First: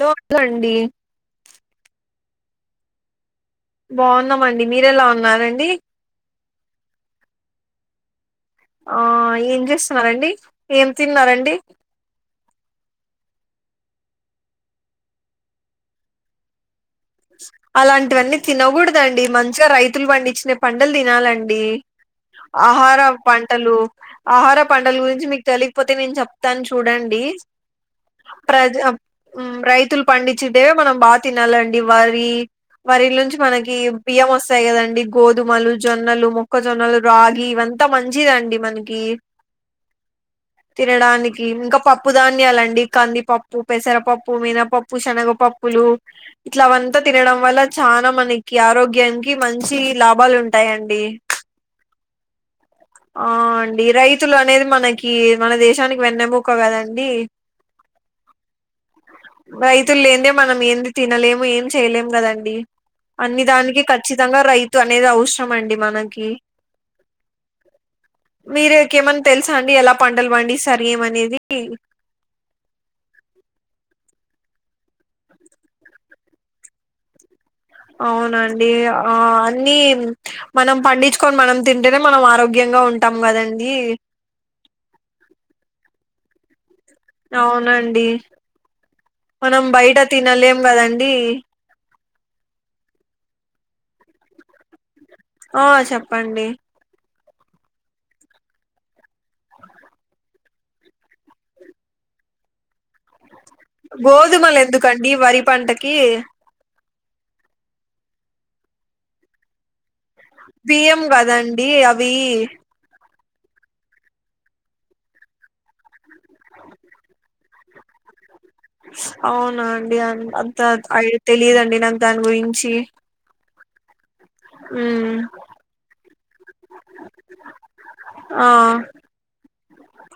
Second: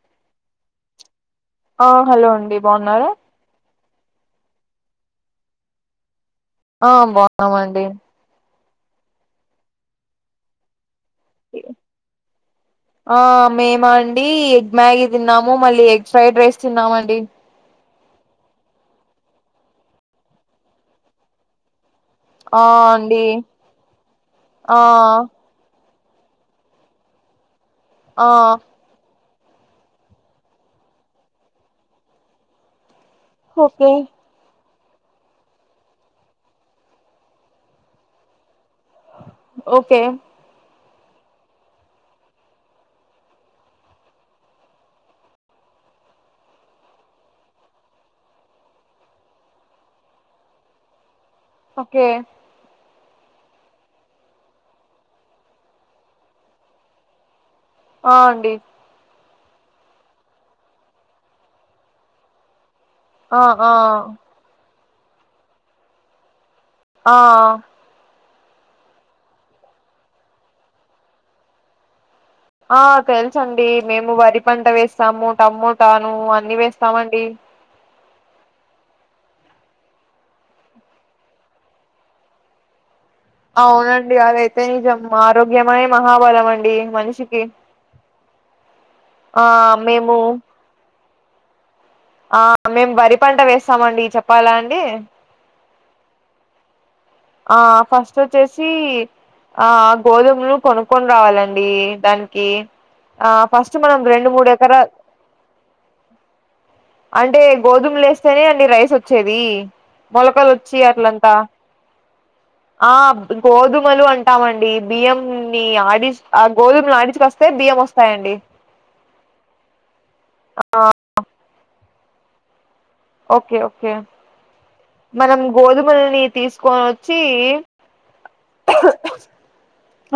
లోపలండి మీ బాన్నారా బాన్నామండి మీరు ఎలా ఉన్నారండి ఆ బాగున్నామండి ఆ ఏం చేస్తున్నారండి ఏం తిన్నా రండి ఆ మేమ అండి ఎగ్ మ్యాగీ తిన్నాము మళ్ళీ ఎగ్ ఫ్రైడ్ రైస్ తిన్నామం అలాంటివన్నీ తినకూడదండి మంచిగా రైతులు పండించిన పంటలు తినాలండి ఆ ఆహార అండి పంటలు ఆహార ఆ పంటలు గురించి మీకు తెలి పోతే నేను చెప్తాను చూడండీ ఆ హ్మ్ రైతులు పండించిదే మనం బా తినాలండి వరీ వరిలుంచి మనకి ఓకే బియ్యం వస్తాయి కదం డి గోధుమలు జొన్నలు మొక్కజొన్నలు రాగి ఇవంతా మంచిదండి మన ఓకే తినడానికి ఇంగ పప్పు ధాన్యాలండి కందిపప్పు పెసరపప్పు మీనపప్పు శనగపప్పు బ్లూ ఇట్ల అవంతా తినడం వల్ల చాలా మనకి ఆరోగ్యానికి మంచి లాభాలు ఉంటాయండి ఓకే ఆ అండి రైతులు అనేది మనకి మన దేశానికి వెన్నెముక్క కదండి ఆ అండి రైతులు లేందే మనం ఏంది తినలేము ఏం చేయలేము కదండి ఆ అన్ని ఆ దానికి ఖచ్చితంగా రైతు అనేది అవసరం అండి మనకి ఆ మీరేకి ఏమన్నా తెలుసా అండి ఎలా పంటలు పండిస్తారు ఏమి అనేది ఆ తెలుసండి మేం నువ్వు వరి పంట వేస్తాము టమోటాను అన్ని వేస్తామండి అవునండి ఆ అన్ని మనం పండించుకొని మనం తింటేనే మనం ఆరోగ్యంగా ఉం అవునండి అదైతే నిజం ఆరోగ్యమే మహాబలమండి అవునండి ఆ మనం బయట మేము తినలేం కదండి ఆ మేం వరి పంట వేస్తామండి చెప్పాలా అండి ఆ చెప్పండి ఆ ఫస్ట్ వచ్చేసీ ఆ గోధుమలు కొనుక్కొని రావాలండి దానికి ఆ ఫస్ట్ మనం రెండు మూడు గోధుమలు ఎకరా ఎందుకండీ వరి పంటకీ అంటే గోధుమలు వేస్తేనే అండి రైస్ వచ్చేది మొలకలు వచ్చి బియ్యం అట్లంతా కదండి అవి ఆ గోధుమలు అంటామండి బియ్యంని ఆడిస్ ఆ గోధుమలు ఆడిచ్కస్తే బియ్యం వస్తాయండి అవునా అండి అం అంత ఐ తెలియదండి నాకు దాని గురించి ఓకే ఓకే ఉమ్ మనం గోదామల్ని కొను వచ్చి ఆ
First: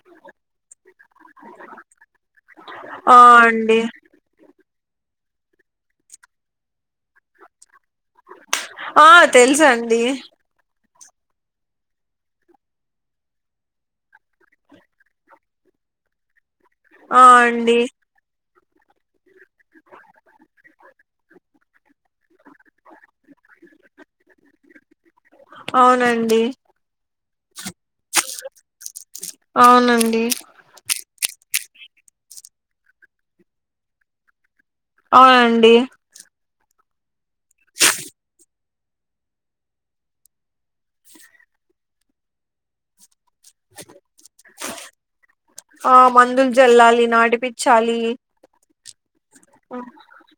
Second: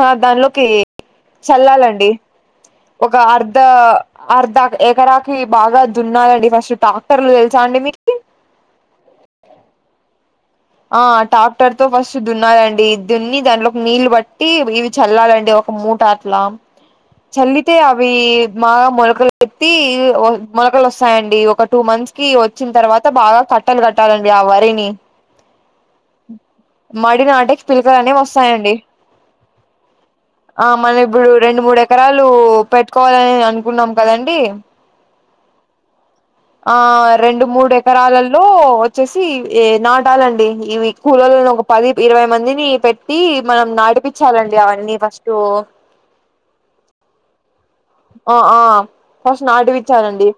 ఆ దానిలోకి చల్లాలండి ఒక ఆ అర్ధ అండి అర్ధక్ ఎకరాకి బాగా దున్నాలండి ఫస్ట్ ట్రాక్టర్లు తెలుసా అండి మీకి ఆ తెలుసండి ఆ టాక్టర్ తో ఫస్ట్ దున్నాలండి దున్ని దాంట్లోకి నీళ్ళు బట్టి ఇవి చల్లాలండి ఒక మూటాట్లా ఆ చల్లితే అండి అవి బాగా మొలకలు ఎత్తి ఓ మొలకలు వస్తాయండి ఒక టూ మంత్స్ కి వచ్చిన తర్వాత బాగా కట్టలు కట్టాలండి ఆ వరిని అవునండి మడి నాటకి పిలకలు అని వస్తాయండి అవునండి ఆ మన ఇప్పుడు రెండు మూడు ఎకరాలు పెట్టుకోవాలని అనుకున్నాం కదండి అవునండి ఆ రెండు మూడు ఎకరాలలో వచ్చేసి ఏ నాటాలండి ఇవి కూలల్లో ఒక పది ఇరవై మందిని పెట్ టి మనం నడిపించాలండి అవన్నీ ఫస్ట్ ఆ మందులు జల్లాలి నాటిపిచ్చాలి ఆ ఆ ఫస్ట్ నాటి ఇచ్చానండి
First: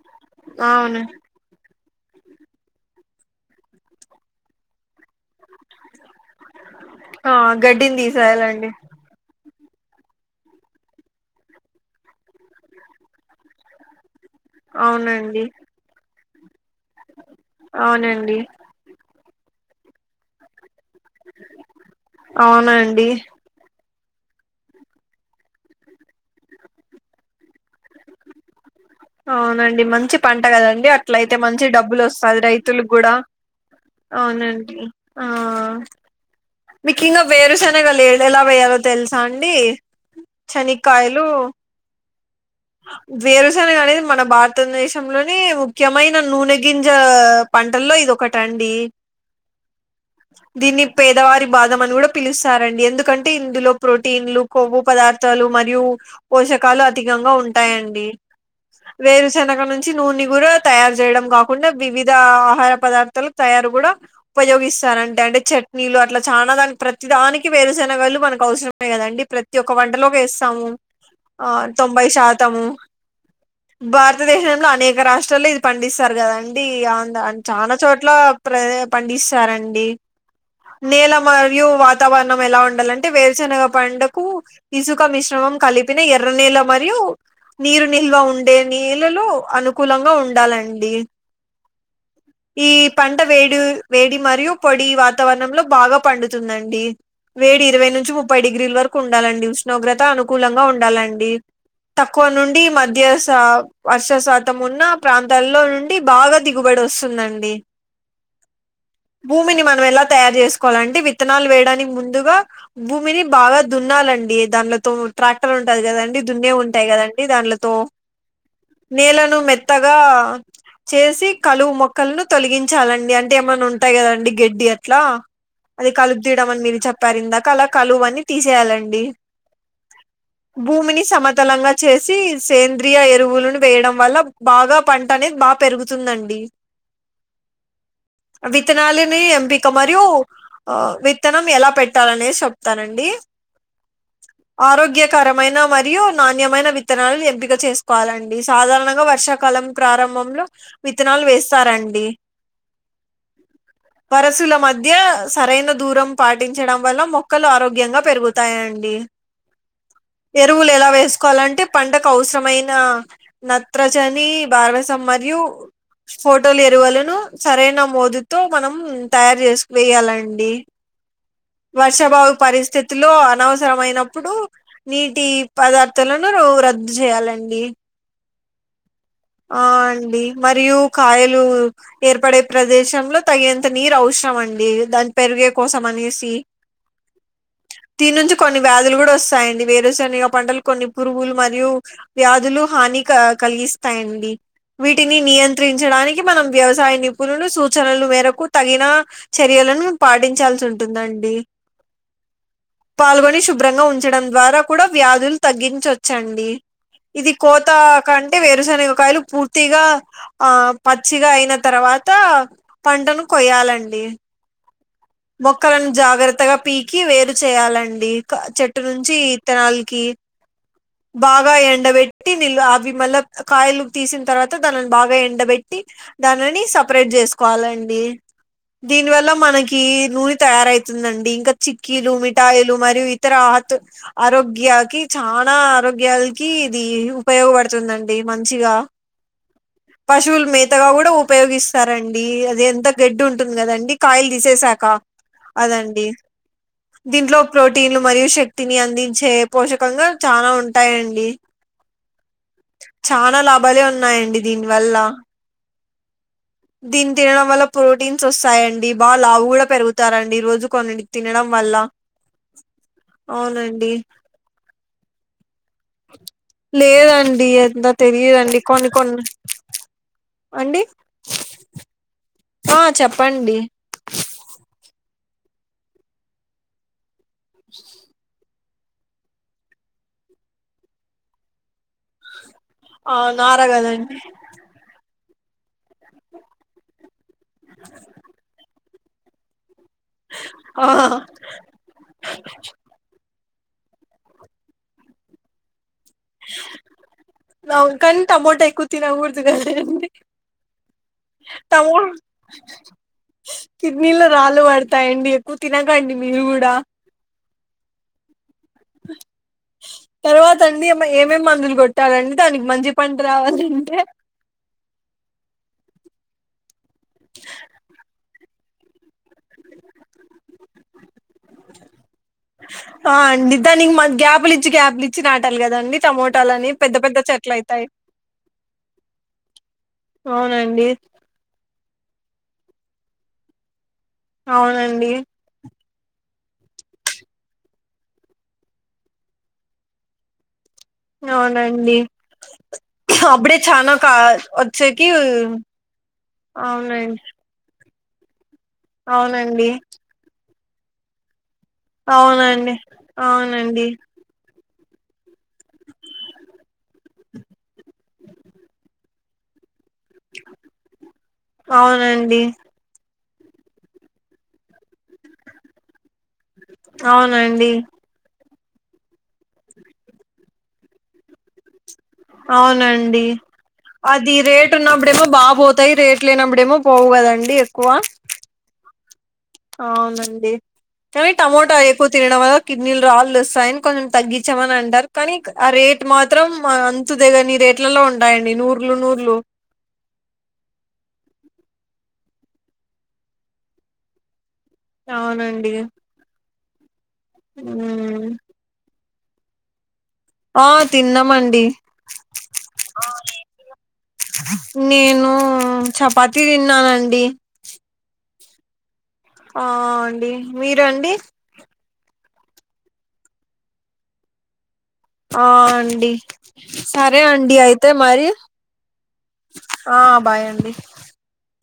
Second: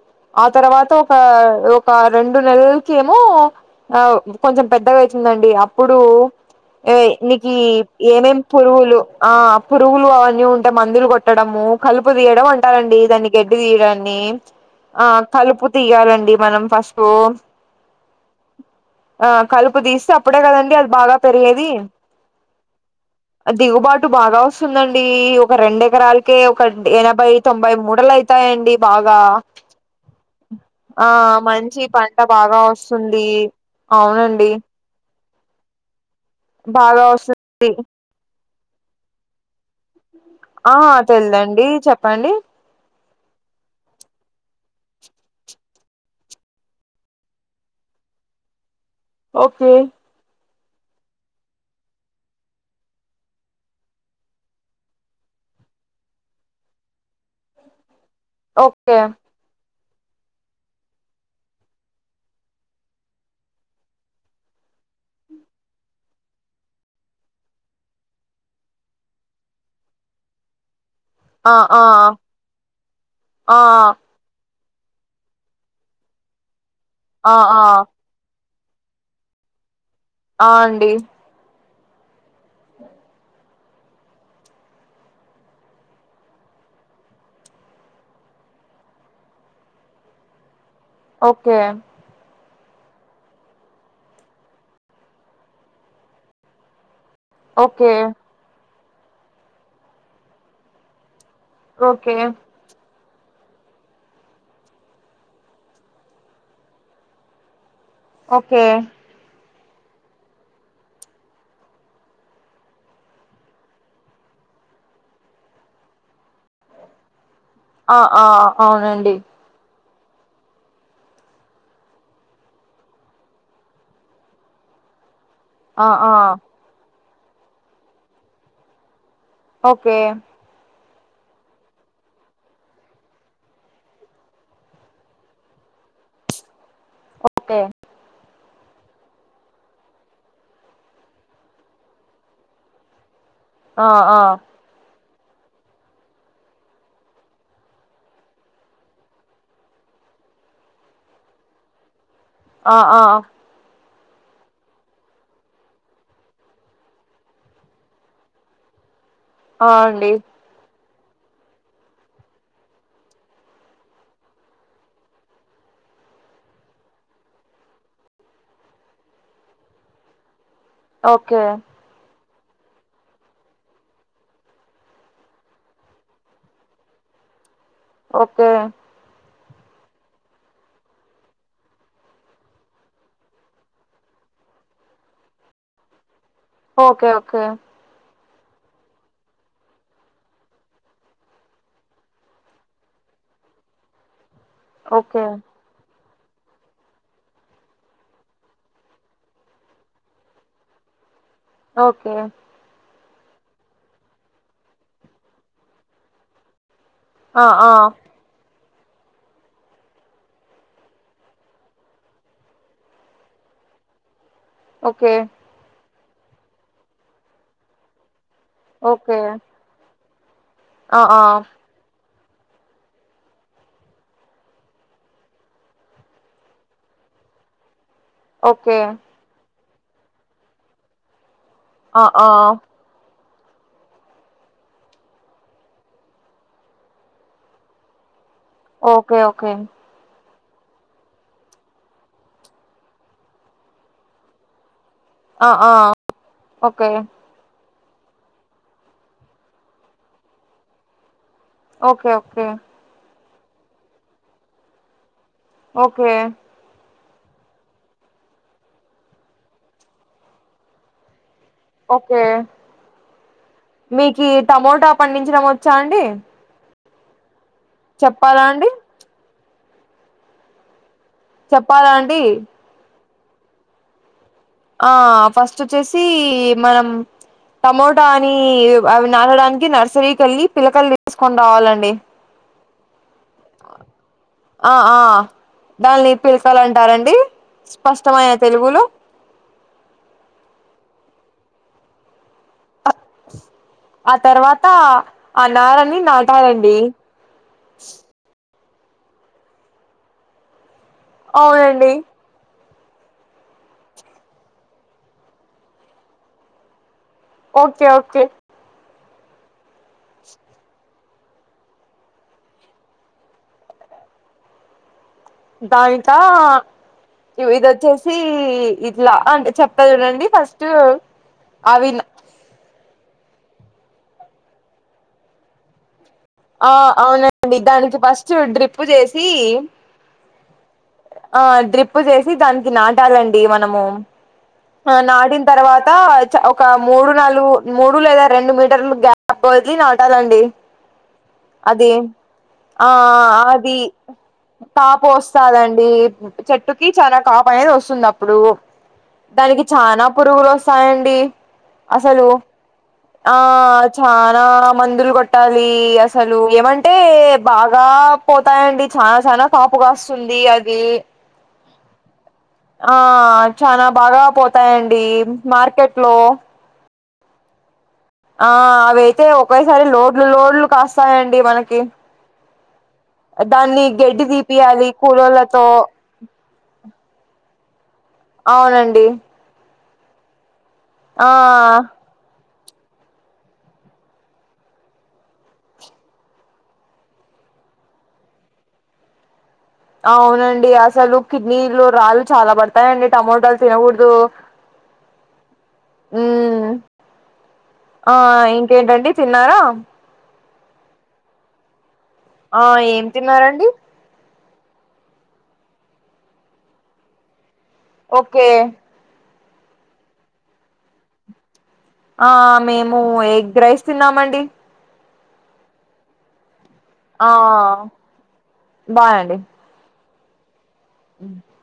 ఆ తర్వాత అవును ఒక ఒక రెండు నెలలకి ఏమో ఆ కొంచెం పెద్దగాయితే తూదండి అప్పుడు ఏఈ ఆ నీకి గడ్డిని ఏమేం తీసేయాలండి పురుగులు ఆ పురుగులు అవన్నీ ఉంటే మందులు కొట్టడము కలుపు తీయడం అంటారండి దాన్ని గడ్డి తీయడాన్ని ఆ అవునండి కలుపు తీయాలండి మనం ఫసుపు అవునండి ఆ కలుపు తీస్తే అప్పుడే కదండి అది బాగా పెరిగేది అవునండి దిగు బట్ టు బాగా ఓస్తుందండి ఒక రెండ ఎకరాలకే ఒక ఎనభై తొంభై మూడలయితాయండి అవునండి మంచి పంట కదండి ఆ అట్ల అయితే మంచి డబ్బులు పంట ఓస్తది బాగా రైతులకు గుడా వస్తుంది అవునండి ఆ మీకు బాగా ఇంగ వేరు వస్తుంది సెనగలేదిఎలా వేయాలో తెలుసా అండి ఆ శనక్కాయలు తెలిదండి చెప్పండి వేరుసెనగ అనేది మన భారతదేశంలోని ముఖ్యమైన నూనె గింజా పంటల్లో ఇది ఒకట అండి ఓకే దీన్ని పేదవారి బాదమని కూడా పిలుస్తారండి ఎందుకంటే ఇందులో ప్రోటీన్లు క్రొవ్వు పదార్థాలు మరియు పోస షాకాలు అధికంగా ఉంటాయండి ఓకే వేరు శనగ నుంచి మంచి నూనె కూడా తయారు చేయడం కాకుండా వివిధ ఆహార పదార్థాల తయారు కూడా ఉపయోగిస్త సార అంటే అంటే చట్నీలు అట్లా చాలనా దానికి ప్రతి దానికి వేరుసనగాళ్ళలు మనకు అవసరమే కదండి ప్రతి ఒక్క వంటలోకి వేస్తాము ఆ తొంభై శాతము ఆ భారతదేశ అనేక రాష్ట్రాల్లో ఇది పండిస్తారు కదా అండింధ ఆ ఆ చాలా చోట్ల ప్ర పండిస్తారండి ఆ అండి నేల మరియు వా తావరణం ఎలా ఉండాలంటే వేరుశనగ పడుకు ఇసుక మిశ్రమం కలిపిన ఎర్ర నీళ్ళ మరియు నీరు నిల్వ ఉండే నీళ్లలో అనుకూలంగా ఉండాలండి ఓకే ఈ పంట వేడి వేడి మరియు పొడి వాతావరణంలో బాగా పండుతుందండి వేడి ఇరవై ఓకే నుంచి ముప్పై డిగ్రీల వరకు ఉండాలండి ఉష్ణోగ్రత అనుకూలంగా ఉండాలండి ఓకే తక్కువ నుండి మధ్య వర్ష శాతం ఉన్న ప్రాంతాల్లో నుండి బాగా దిగుబడి వస్తుందండి ఓకే భూమిని మనం ఎలా తయారు చేస్త కో లండి విత్తనాలు వేయడానికి ముందుగా భూమిని బాగా దున్నాలండి దానిలతో ట్రాక్టర్ కదండి దున్నే ఉంటాయి కదండి దాం ఆ ఆ అవునండి నేలను మే తగా చేసి కలువు మొక్కలను తొలగించాలండి అంటే ఏమైన్నా ఉంటాయి కదండి గడ్డి అట్లా ఆ అది ఆ కలుపు తీయడం అని మీరు చెప్పారు ఇందాక అలా కలువ అని తీసేయాలండి ఓకే భూమిని సమతలంగా చేసి సేంద్రియ ఎరువులను వేయడం వల్ల బాగా పంట అనేది బాగా పెరుగుతుంది అండి ఒకఓతేే వితనాాల న ఎంపీ క మరి ఆ విత్తనం ఎలా పెట్టాలనేసి చెప్తానండి ఆ ఆ కరమైన మరియు నాణ్యమైన విత్తనాాలను ఎంపిక చేసుకోవాలండి సాధారణంగా వర్షాకాలం ప్రారంభం లో విత్తనాలు వేస్తారండి ఆ ఆ పరశుల మధ్య సరైన దూరం పాటించడం వల్ల మొక్కలు ఆరోగ్యంగా పెరుగుతాయండి అ అండి తీసుకోవాలంటే పంటకు అవసరమైన నత్రచని భారవసం మరియు ఫోటోలు ఎరువులను సరైన మోదుతో మనం తయారు చేసువేయాలండి ఓకే పరిస్థితులో అనవసరమయిైనప్పుడు నీటి పదార్థాలను రద్దు చేయాలండి ఓకే ఆ అండి మరియు కాయలు ఏర్పడే ప్రదేశంలో తగినంత నీరు అఔస ఇం అండి దాని పెరిగే కోసం అనేసి ఓకే ఓకే దీని నుంచి కొన్ని వ్యాధులు కూడా వస్తాయండి వేరే శనిగా పంటలు కొన్ని పురుగులు మరియు వ్యాధులు హాని కలిగిస్తాయిడి వీటిని ఓకే నియంత్రించడానికి మనం వ్యవసాయ నిపుణులు సూచనలు మేరకు తగిన చర్యలను పాటించాల్సి ఉంటుందండి ఓకే పాల్గొని శుభ్రంగా ఉంచడం ద్వారా కూడా వ్యాధులు తగ్గించొచ్చండి ఇది ఆ ఆ కోతా కంటే వేరే శనియలు పూర్తిగా ఆ పచ్చిగా అయిన తర్వాత పంటను కొయ చాలండి ఓకే జాగ్రత్తగా పీకి వేరు చేయాలండి చెట్టు ఓకే నుంచిత్తనాలకి ఆ ఆ బాగా ఎండవెట్ ట్టి అవి మళ్ళ కాయలు తీసిన తర్వాత దానిని బాగా ఎండబెట్టి దానిని సపరేట్ చేసుకోవాలండి ఓకే దీనివల్ల మనకి నూనె తయారవుతుందండి ఇంకా ఆ చక్కీలు ఆ మిఠాయిలు మరియు ఇతర ఆరోగ్యాకి చాలా ఆరోగ్యాలకి ఇది ఉపయోగపడుతుందండి మంచిగా ఓకే ఓకే పశువులు మేతగా కూడా ఉపయోగిస్తారంండి అది ఎంత గడ్డు ఉంటుంది కదండి కాయలు తీసేసాక ఆ ఆ అదండి ఓకే దీంట్లో ప్రోటీ టీలు మరియు శక్తిని అందించే పోషకంగా చాలా ఉంటాయండి ఓకే ఓకే చాలా లాభాలే ఉన్నాయండి దీని వల్ల ఓకే దీని తినడం వల్ల ప్రోటీన్స్ వస్తాయండి బాగా లావు కూడా పెరుగుతారండి రోజు కొన్ని ఓకే అవునండి మీకు టమోటా పండించడంమ చాండ లేదండి అంత తెలియదండి కొన్ని కొన్ని అండి చెప్పాల అంటడి ఆ చెప్పండి ఆ ఫస్ట్ వచ్చేసి మనం టమోటా అని అవి నాడడానికి నర్సరీకిళ్ళి పిలకలు తీసుకొని రావాలండి అవునారగాదండి దానిని పిలసలంటారండి స్పష్టమైన తెలుగులో ఆ ఆ తర్వాత ఆ నారని నాటాలండి కానీ టమోటా ఎక్కువ తినకూడదు కదండి అవునండి టమో కిడ్నీలో రాళ్ళు పడతాయండి ఎక్కువ తినకండి మీరు కూడా ఓకే ఓకే ఆ తర్వాత అండి ఏమేం మందులు కొట్టాలండి దానికి మంచి పంట రావాలంటే [inaudible] దానికా ఇదొచ్చేసి ఇట్లా అంటే చెప్తా చూడండి ఫస్ట్ అవిలా ఆ అండి దానికి గ్యాప్లు ఇచ్చి గ్యాప్లు ఇచ్చి నాటాలి కదా అండి ఆ అవునండి దానికి ఫస్ట్ డ్రిప్పు చేసి అవునండి ప్పు చేసి దానికి నాటాలండి మనము ఆ అవునండి నాటిన తర్వాత ఒక మూడు నాలుగు మూడు లేదా రెండు మీటర్లు గ్యాప్ వదిలి నాటాలండి అది అవునండి ఆ అప్పుడే అది చానా కా కాపు వచ్చేకి వస్తాదండి చెట్టుకి అవునండి చానా కాపు పైన వస్తుంది అప్పుడు దానికి అవునండి చనా పురుగులు వస్తాయండి అసలు అవునండి ఆ అవునండి ఛానా మందులు కొట్టాలి అసలు ఏమంటే బాగా పోతాయండి చాల చనా కాపు కాస్తుంది అది అవునండి ఆ చాలా బాగా పోతాయండి మార్కెట్ లో అవునండి ఆ అవైతే ఒకేసారి లోడ్లు లోడ్లు కాస్తాయండి మనకి అవునం దాన్ని గడ్డి డి రేట్ తీపియాలి ఉన్నప్పుడేమో బా కూలోళ్ళతో పోతాయి రేట్ లేనప్పుడేమో పోవు కదండి ఎక్కువ అవునండి అవునండి ఆ కానీ టమోటా ఎక్కువ తినడం వల్ల కిడ్నీలు రాళ్వస్తాయని కొంచెం తగ్గించామని అంటారు కానీ ఆ రేట్ మాత్రం అంతు దెగనిదె ట్లలో ఉండాయండి నూర్లు నూర్లు అవునండి అసలు కిడ్నీలు రాళ్లుచాలా పడతాయండి టమోటాలు తినకూడదు అవునండి మ్మ్ ఆ మ్మ్ ఇంకేంటండి తిన్నారా ఆ తిన్నామండి ఆ ఏం తిన్నారండి నేను చపాతీ తిన్నానండి ఓకే ఆ అండి మీరూ అండి ఆ మేము ఎగ్ రైస్ తిన్నామండి ఆ అండి సరే ఆ అండి అయితే మరి బాయ్ అండి ఆ బాయ్ అండి [inaudible]